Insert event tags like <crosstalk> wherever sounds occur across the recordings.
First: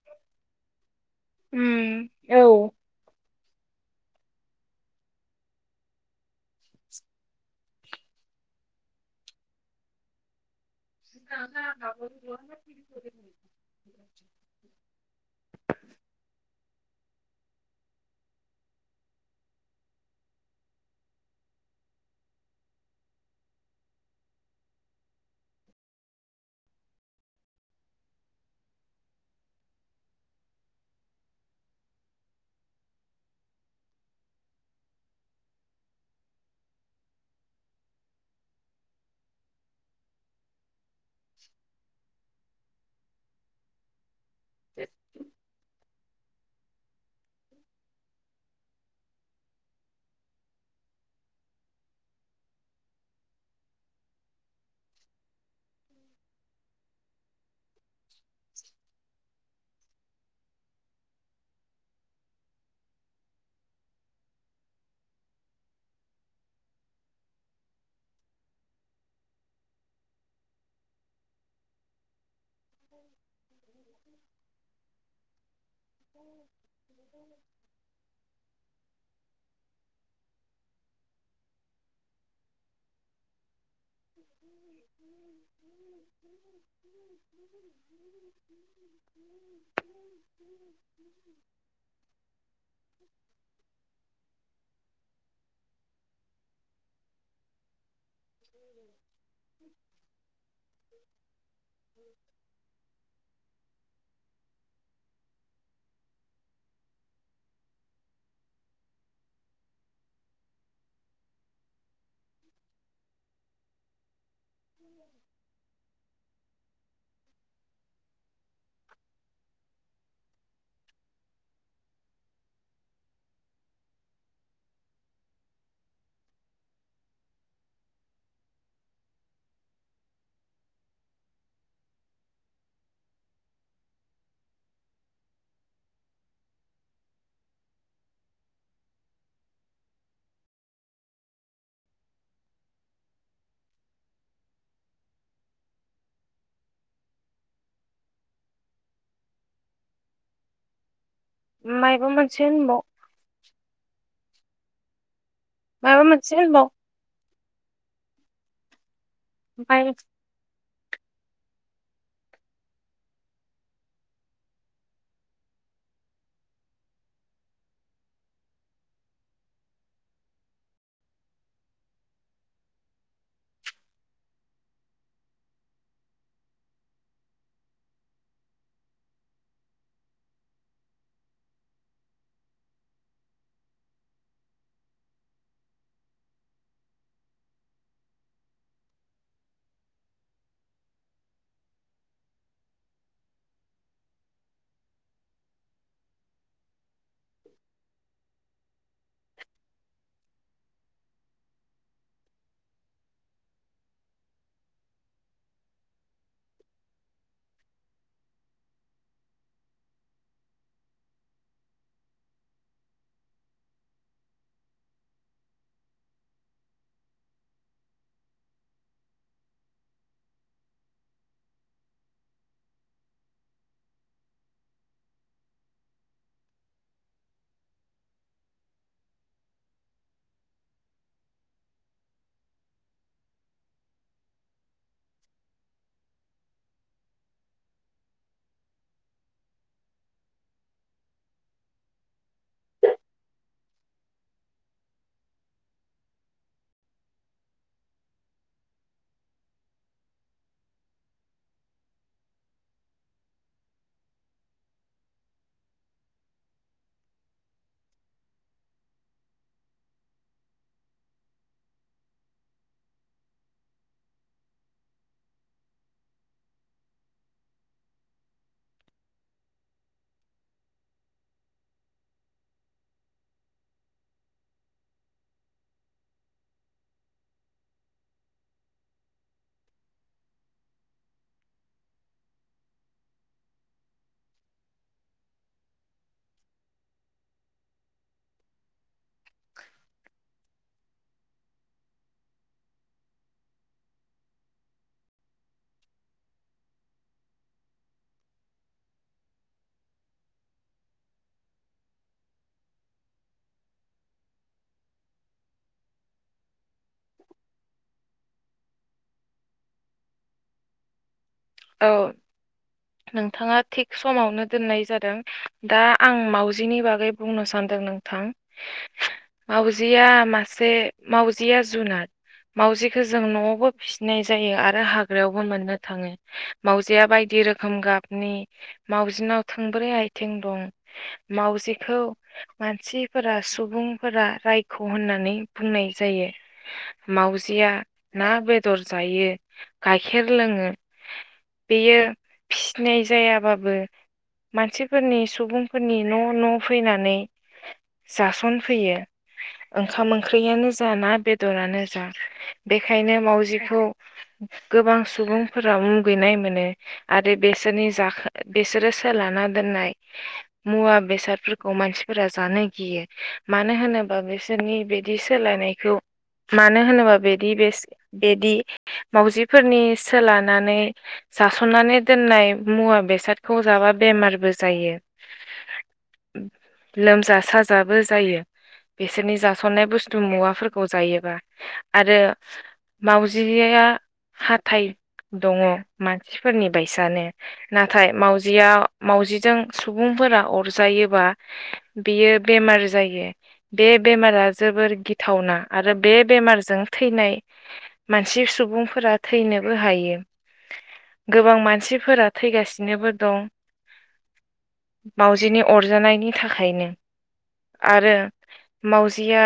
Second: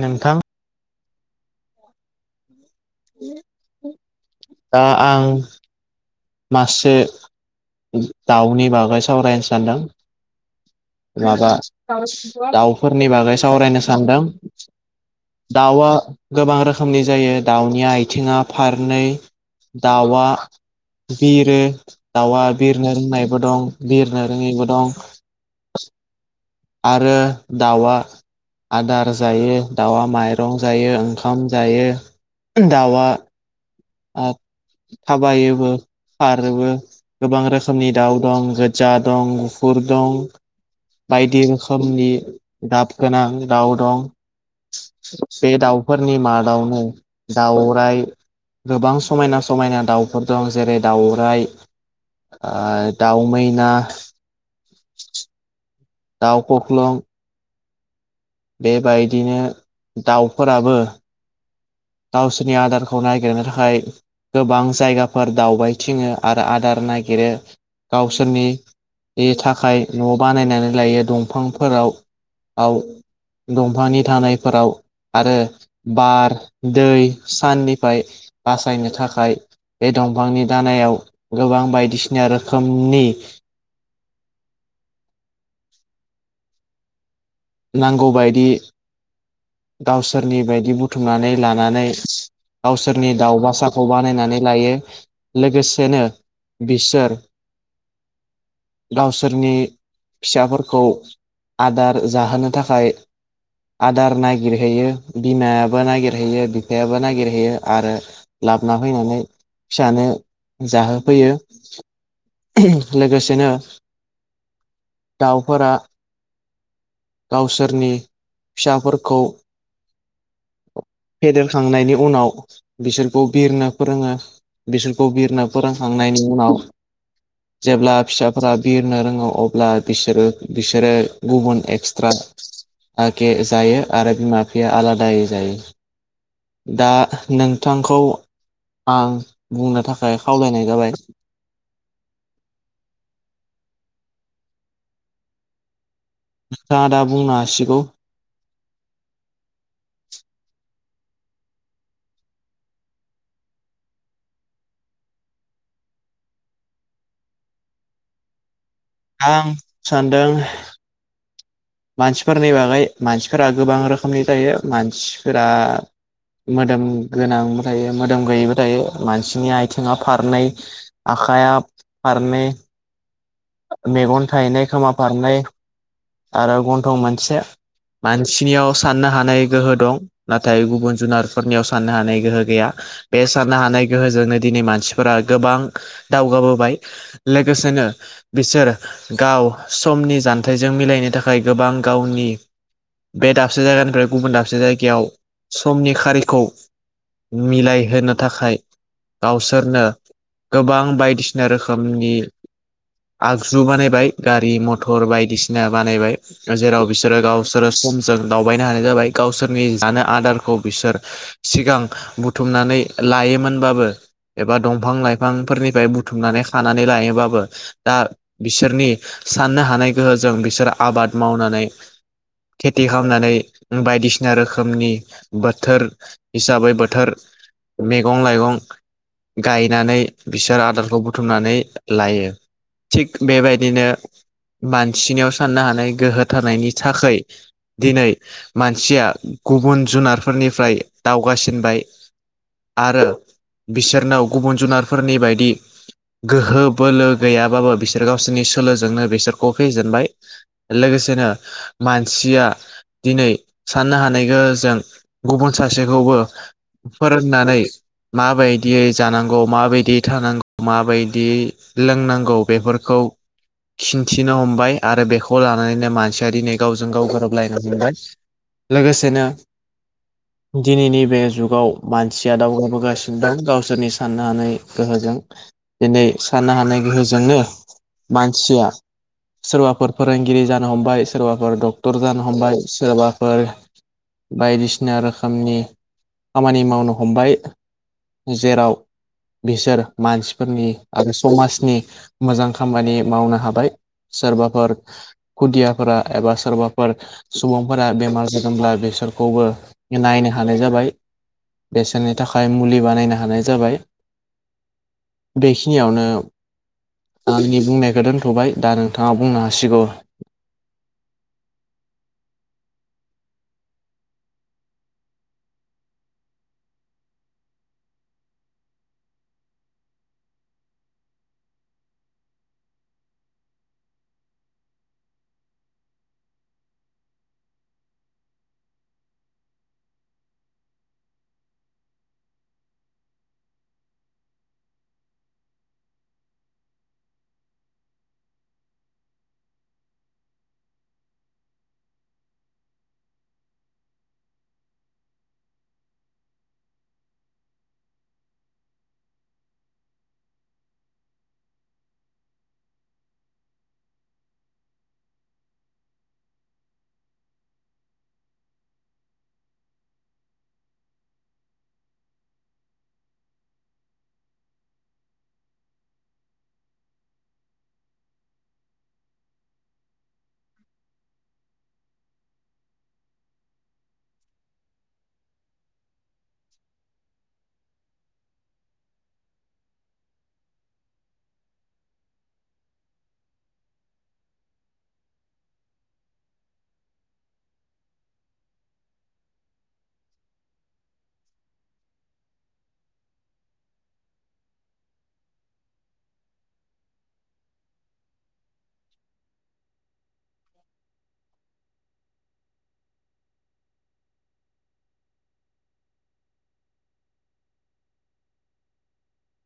नोंथां उम औ दा आं मासे दाउनि बागै सावरायनो सानदों माबा दाउफोरनि बागै सावरायनो सानदों दाउवा गोबां रोखोमनि जायो दाउनि आयथिङा फारनै दाउवा बिरो दाउआ बिरनो रोंनायबो दं बिरनो रोङैबो दं आरो दाउआ आदार जायो दाउआ माइरं जायो ओंखाम जायो दाउआ आ थाबायोबो खारोबो गोबां रोखोमनि दाउ दं गोजा दं गुफुर दं बायदि रोखोमनि दाब गोनां दाउ दं बे दाउफोरनि मादावनो दाउराय गोबां समायना समायना दाउफोर दं जेरै दाउराय आ दाउ मैना दाउ खख्लं बेबायदिनो दाउफोराबो गावसोनि आदारखौ नायागिरनो थाखाय गोबां जायगाफोर दावबायथिङो आरो आदार नागिरो गावसोरनि बेनि थाखाय न बानायनानै लायो दंफांफोराव आव दंफांनि थानायफोराव आरो बार दै साननिफाय बासायनो थाखाय बे दंफांनि दानायाव गोबां बायदिसिना रोखोमनि <inaudible> नांगौबायदि गावसोरनि बायदि बुथुमनानै लानानै गावसोरनि दाउ बासाखौ बानायनानै लायो लोगोसेनो बिसोर गावसोरनि फिसाफोरखौ आदार जाहोनो थाखाय <unintelligible> आदार नागिरहैयो बिमायाबो नागिरहैयो बिफायाबो नागिरहैयो आरो लाबना फैनानै फिसानो जाहोफैयो लोगोसेनो दाउफोरा गावसोरनि फिसाफोरखौ फेदेरखांनायनि उनाव बिसोरखौ बिरनो फोरोङो बिसोरखौ बिरनो फोरोंखांनायनि उनाव जेब्ला फिसाफोरा बिरनो रोङो अब्ला बिसोरो बिसोरो गुबुन एक्सट्रा आके जायो आरो बिमा बिफाया आलादायै जायो दा नोंथांखौ आं बुंनो थाखाय खावलायनाय जाबाय नोंथाङा दा बुंनो हासिगौ माइबा मोनसे होनबाव माबा मोनसे होनबाव आं ओमफाय सान्दों मानसिफोरनि बागै मानसिफोरा गोबां रोखोमनि जायो मानसिफोरा मोदोम गोनांबो थायो मोदोम गैयैबो थायो मानसिनि आइथिङा फारनै आखाइया फारनै मेगन थायनै खोमा फारनै आरो गन्थं मोनसे मानसिनियाव साननो हानाय गोहो दं नाथाय गुबुन जुनारफोरनियाव साननो हानाय गोहो गैया बे साननो हानाय गोहोजोंनो दिनै मानसिफोरा गोबां दावगाबोबाय लोगोसेनो बिसोर गाव समनि जान्थायजों मिलायनो थाखाय थाखाय गोबां गावनि बे दाबसे जायगानिफ्राय गुबुन दाबसे जायगायाव समनि खारिखौ मिलायहोनो थाखाय गावसोरनो गोबां बायदिसिना रोखोमनि आगजु बानायबाय गारि मथर बायदिसिना बानायबाय जेराव बिसोरो गावसोरो समजों दावबायनो हानाय जाबाय गावसोरनि जानो आदारखौ बिसोर सिगां बुथुमनानै लायोमोनबाबो एबा दंफां लाइफांफोरनिफाय बुथुमनानै खानानै लायोबाबो दा बिसोरनि साननो हानाय गोहोजों बिसोर आबाद मावनानै खेथि खालामनानै बायदिसिना रोखोमनि बोथोर हिसाबै बोथोर मेगं लाइगं गायनानै बिसोर आदारखौ बुथुमनानै लायो थिग बेबायदिनो मानसिनाव साननो हानाय गोहो थानायारनि थाखोय दिनै मानसिया गुबुन जुनारफोरनिफ्राय दावगासिनबाय आरो बिसोरनाव गुबुन जुनारफोरनि बायदि गोहो बोलो गैयाबाबो बिसोर गावसोरनि सोलोजोंनो बिसोरखौ फेजेनबाय लोगोसेनो मानसिया दिनै साननो हानाय गोहोजों गुबुन सासेखौबो फोरोंनानै माबायदियै जानांगौ माबायदि थानांगौ माबायदि लोंनांगौ बेफोरखौ खिन्थिनो हमबाय आरो बेखौ लानानैनो मानसिया दिनै गावजों गाव गोरोबलायनो हमबाय। लोगोसेनो दिनैनि बे जुगाव मानसिया दावगाबोगासिनो दं गावसोरनि साननो हानाय गोहोजों दिनै साननो हानाय गोहोजोंनो मानसिया सोरबाफोर फोरोंगिरि जानो हमबाय सोरबाफोर डक्टर जानो हमबाय सोरबाफोर बायदिसिना रोखोमनि खामानि मावनो हमबाय जेराव बिसोर मानसिफोरनि आरो समाजनि मोजां खामानि मावनो हाबाय सोरबाफोर खुदियाफोरा एबा सोरबाफोर सुबुंफोरा बेमार जादोंब्ला बेसोरखौबो नायनो हानाय जाबाय बेसोरनि थाखाय मुलि बानायनो हानाय जाबाय। बेखिनियावनो आंनि बुंनायखौ दोनथ'बाय दा नोंथाङा बुंनो हासिगौ औ नोंथाङा थिग समावनो दोननाय जादों दा आं मावाजिनि बागै बुंनो सान्दों नोंथां। मावजिया मासे मावजिया जुनाद मावजिखौ जों न'आवबो फिसिनाय जायो आरो हाग्रायावबो मोननो थाङो। मावजिया बायदि रोखोम गाबनि मावजिनाव थोंब्रै आथिं दं मावजिखौ मानसिफोरा सुबुंफोरा रायख' होननानै बुंनाय जायो। मावजिया ना बेदर जायो गाइखेर लोङो। बेयो फिसिनाय जायाबाबो मानसिफोरनि सुबुंफोरनि न' न' फैनानै जासनफैयो। ओंखाम ओंख्रियानो जा ना बेदरानो जा बेखायनो मावजिखौ गोबां सुबुंफोरा मुगैनाय मोनो आरो बेसोरनि जाखो बिसोरो सोला दोननाय <inaudible> मुवा बेसादफोरखौ मानसिफोरा जानो गियो मानो होनोबा बिसोरनि बे बिदि सोलायनायखौ मानो होनोबा बेदि बे बेदि मावजिफोरनि सोलानानै जासननानै दोननाय मुवा बेसादखौ जाबा बेमारबो जायो। लोमजा साजाबो जायो। बिसोरनि जासननाय बुस्थु मुवाफोरखौ जायोबा आरो मावजिया हाथाय दङ मानसिफोरनि बायसानो नाथाय मावजिया मावजिजों सुबुंफोरा अरजायोबा बियो बेमार जायो। बे बेमारा जोबोर गिथावना आरो बे बेमारजों थैनाय मानसि सुबुंफोरा थैनो हायो गोबां मानसिफोरा थैगासिनोबो दं। मावजिनि अरजानायनि थाखायनो आरो मावजिया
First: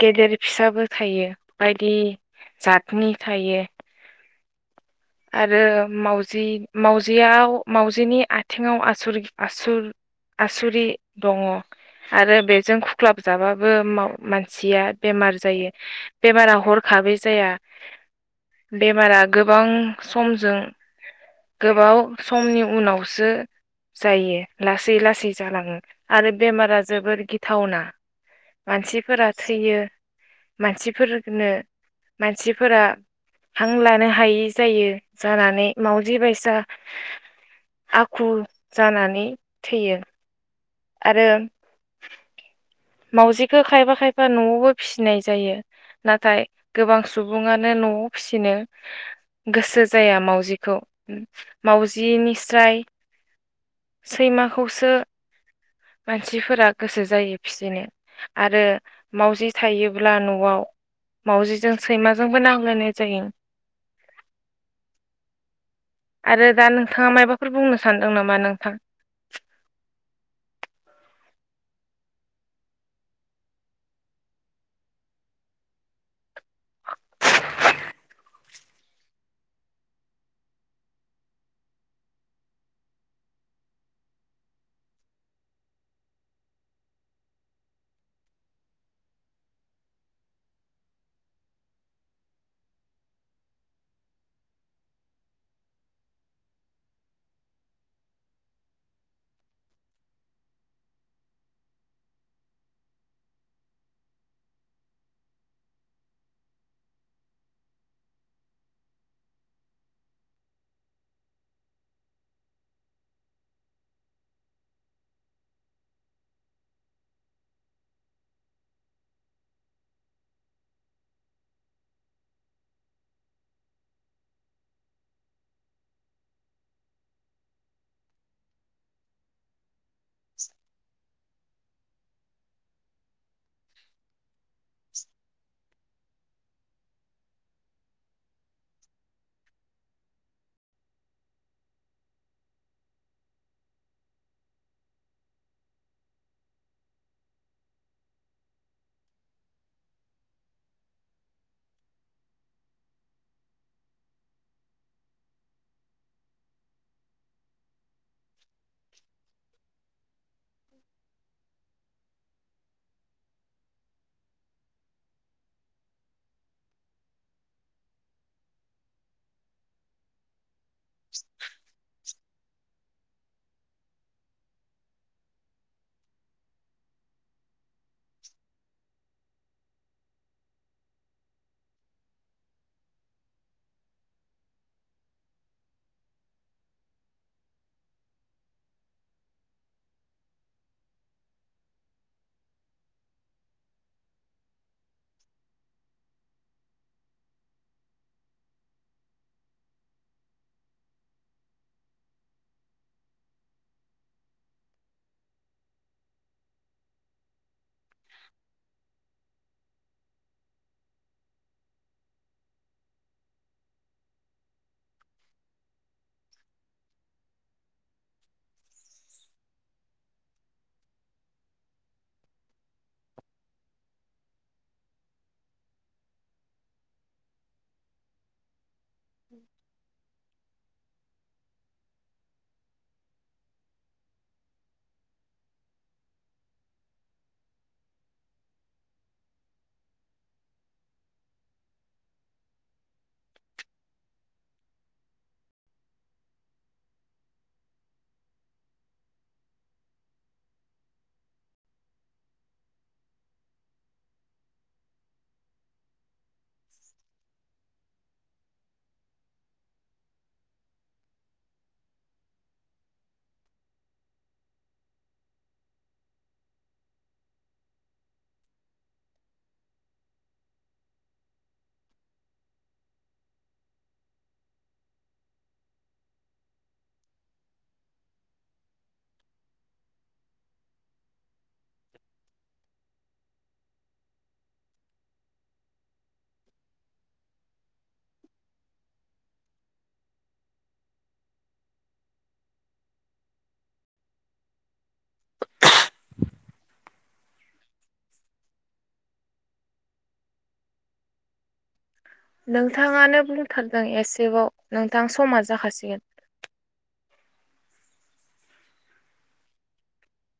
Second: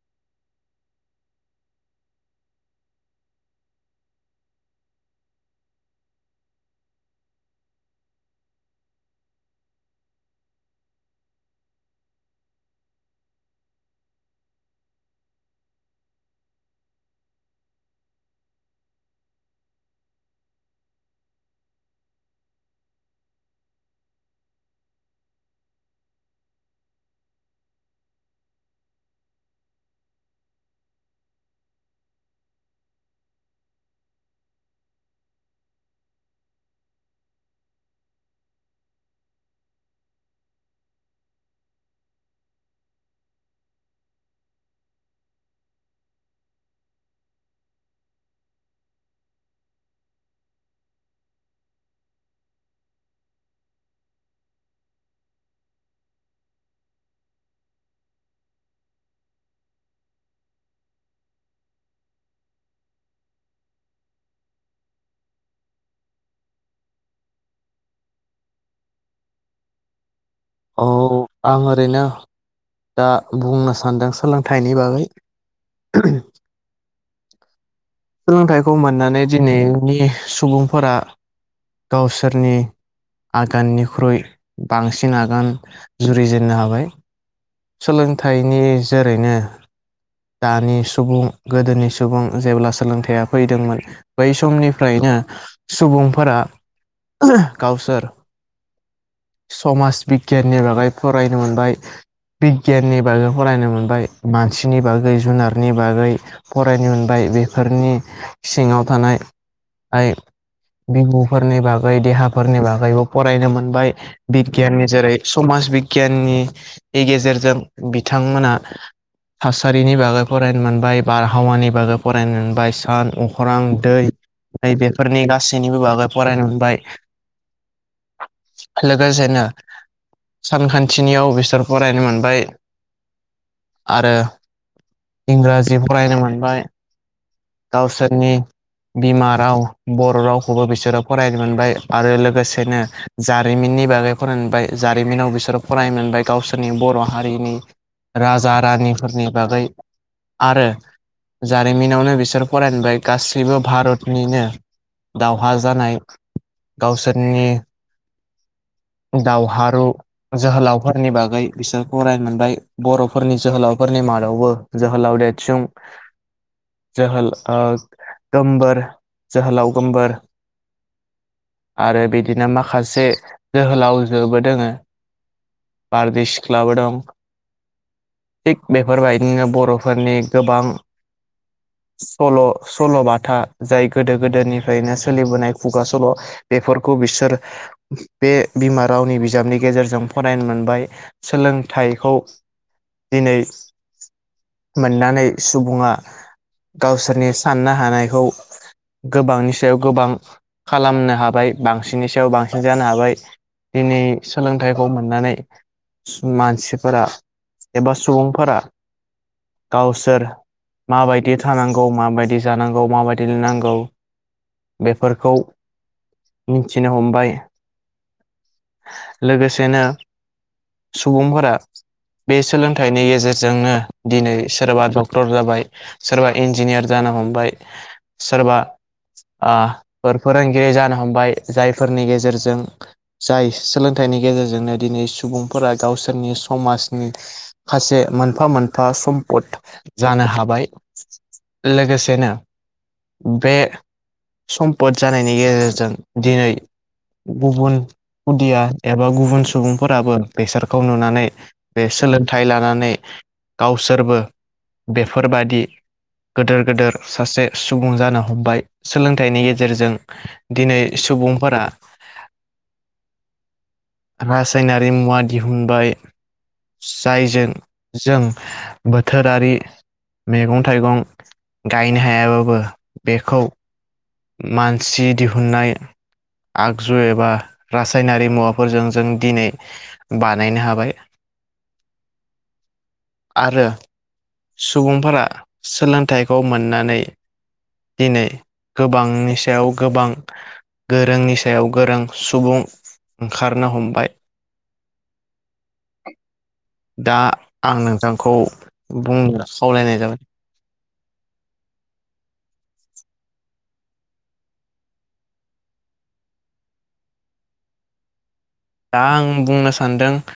गेदेर फिसाबो थायो बायदि जातनि थायो आरो मावजि मावजिआव मावजिनि आथिङाव आसुर आसुर आसुरि दङ। आरो बेजों खुख्लाब जाबाबो मानसिया बेमार जायो। बेमारा हरखाबै जाया <inaudible> बेमारा गोबां समजों गोबाव समनि उनावसो जायो लासै लासै जालाङो आरो बेमारा जोबोर गिथावना मानसिफोरा थैयो मानसिफोरनो मानसिफोरा हां लानो हायै जायो जानानै मावजि बायसा आखु जानानै थैयो। आरो मावजिखौ खायफा खायफा न'आवबो फिसिनाय जायो। नाथाय गोबां सुबुङानो न'आव फिसिनो गोसो जाया मावजिखौ मावजिनिस्राय सैमाखौसो मानसिफोरा गोसो जायो फिसिनो आरो मावजि थायोब्ला न'आव मावजिजों सैमाजोंबो नांलायनाय जायो <unintelligible> आरो दा नोंथाङा मायबाफोर बुंनो सानदों नामा नोंथां औ आं ओरैनो दा बुंनो सानदों सोलोंथाइनि बागै सोलोंथाइखौ मोननानै दिनैनि सुबुंफोरा गावसोरनि आगाननिख्रुइ बांसिन आगान जुरिजेननो हाबाय सोलोंथाइनि जोरैनो दानि सुबुं गोदोनि सुबुं जेब्ला सोलोंथाइया फैदोंमोन बै समनिफ्रायनो सुबुंफोरा गावसार समाज बिगियाननि बागै फरायनो मोनबाय बिगियाननि बागै फरायनो मोनबाय मानसिनि बागै जुनारनि बागै फरायनो मोनबाय बेफोरनि सिङाव थानायइ बिमुफोरनि बागै देहाफोरनि बागैबो फरायनो मोनबाय बिगियाननि जेरै समाज बिगियाननि गेजेरजों बिथांमोना थासारिनि बागै फरायनो मोनबाय बारहावानि बागै फराय फरायनो मोनबाय सान अख्रां दै बेफोरनि गासैनिबो बागै फरायनो मोनबाय लगोन जायना सानखान्थिनियाव बिसोर फरायनो मोनबाय आरो इंराजि फरायनो मोनबाय दावसारनि बिमा राव बर' रावखौबो बिसोरो फरायनो मोनबाय आरो लोगोसेनो जारिमिननि बागै फरायनो मोनबाय जारिमिनाव बिसोर फरायनो मोनबाय गावसोरनि बर' हारिनि राजा रानिफोरनि बागै आरो जारिमिनावनो बिसोर बिसोर फरायबाय गासैबो भारतनिनो दावहा जानाय गावसोरनि दावहारु जोहोलावफोरनि बागै बिसोर फरायनो मोनबाय बर'फोरनि जोहोलावफोरनि मादावबो जोंहोलाव देदसुं जोहोलाव ओ गोमबोर जोहोलाव गोमबोर आरो बिदिनो माखासे जोहोलावजोबो दोङो बारदै सिख्लाबो दं थिग बेफोरबायदिनो बर'फोरनि गोबां सल' सल' बाथा जाय गोदो गोदायनिफ्रायनो सोलिबोनाय खुगा सल' बेफोरखौ बिसोर बे बिमा रावनि बिजाबनि गेजेरजों फरायनो मोनबाय सोलोंथाइखौ दिनै मोननानै सुबुङा गावसोरनि साननो हानायखौ गोबांनि सायाव गोबां खालामनो हाबाय बांसिननि सायाव बांसिन जानो हाबाय दिनै सोलोंथाइखौ मोननानै मानसिफोरा एबा सुबुंफोरा गावसोर माबायदि थानांगौ माबायदि जानांगौ माबायदि लुनांगौ बेफोरखौ मिथिनो हमबाय लोगोसेनो सुबुंफोरा बे सोलोंथाइनि गेजेरजोंनो दिनै सोरबा डक्टर जाबाय सोरबा इन्जिनियार जानो हमबाय सोरबा फोर फोरोंगिरि जानो हमबाय जायफोरनि गेजेरजों जों जाय सोलोंथाइनि गेजेरजोंनो दिनै सुबुंफोरा गावसोरनि समाजनि माखासे मोनफा मोनफा सम्पद जानो हाबाय लोगो लोगोसे ना बे सम्पद जानायनि गेजेरजों दिनै गुबुन खुदिया एबा गुबुन सुबुंफोराबो बेसादखौ नुनानै बे सोलोंथाइ लानानै गावसोरबो बेफोरबादि गेदोर गेदेर सासे सुबुं जानो हमबाय सोलोंथाइनि गेजेरजों दिनै सुबुंफोरा रासायनारि मुवा दिहुनबाय जायजों जों बोथोरारि मैगं थाइगं गायनो हायाबाबो बेखौ मानसि दिहुननाय आगजु एबा रासायनारि मुवा फोरजों जों दिनै बानायनो हाबाय आरो सुबुंफोरा सोलोंथाइखौ मोननानै दिनै गोबांनि सायाव गोबां गोरोंनि सायाव गोरों सुबुं ओंखारनो हमबाय दा आं नोंथांखौ बुंनो खावलायनाय जाबाय नोंथाङानो बुंथारदों एसेबाव नोंथां समा जाखासिगोन दा आं बुंनो सानदों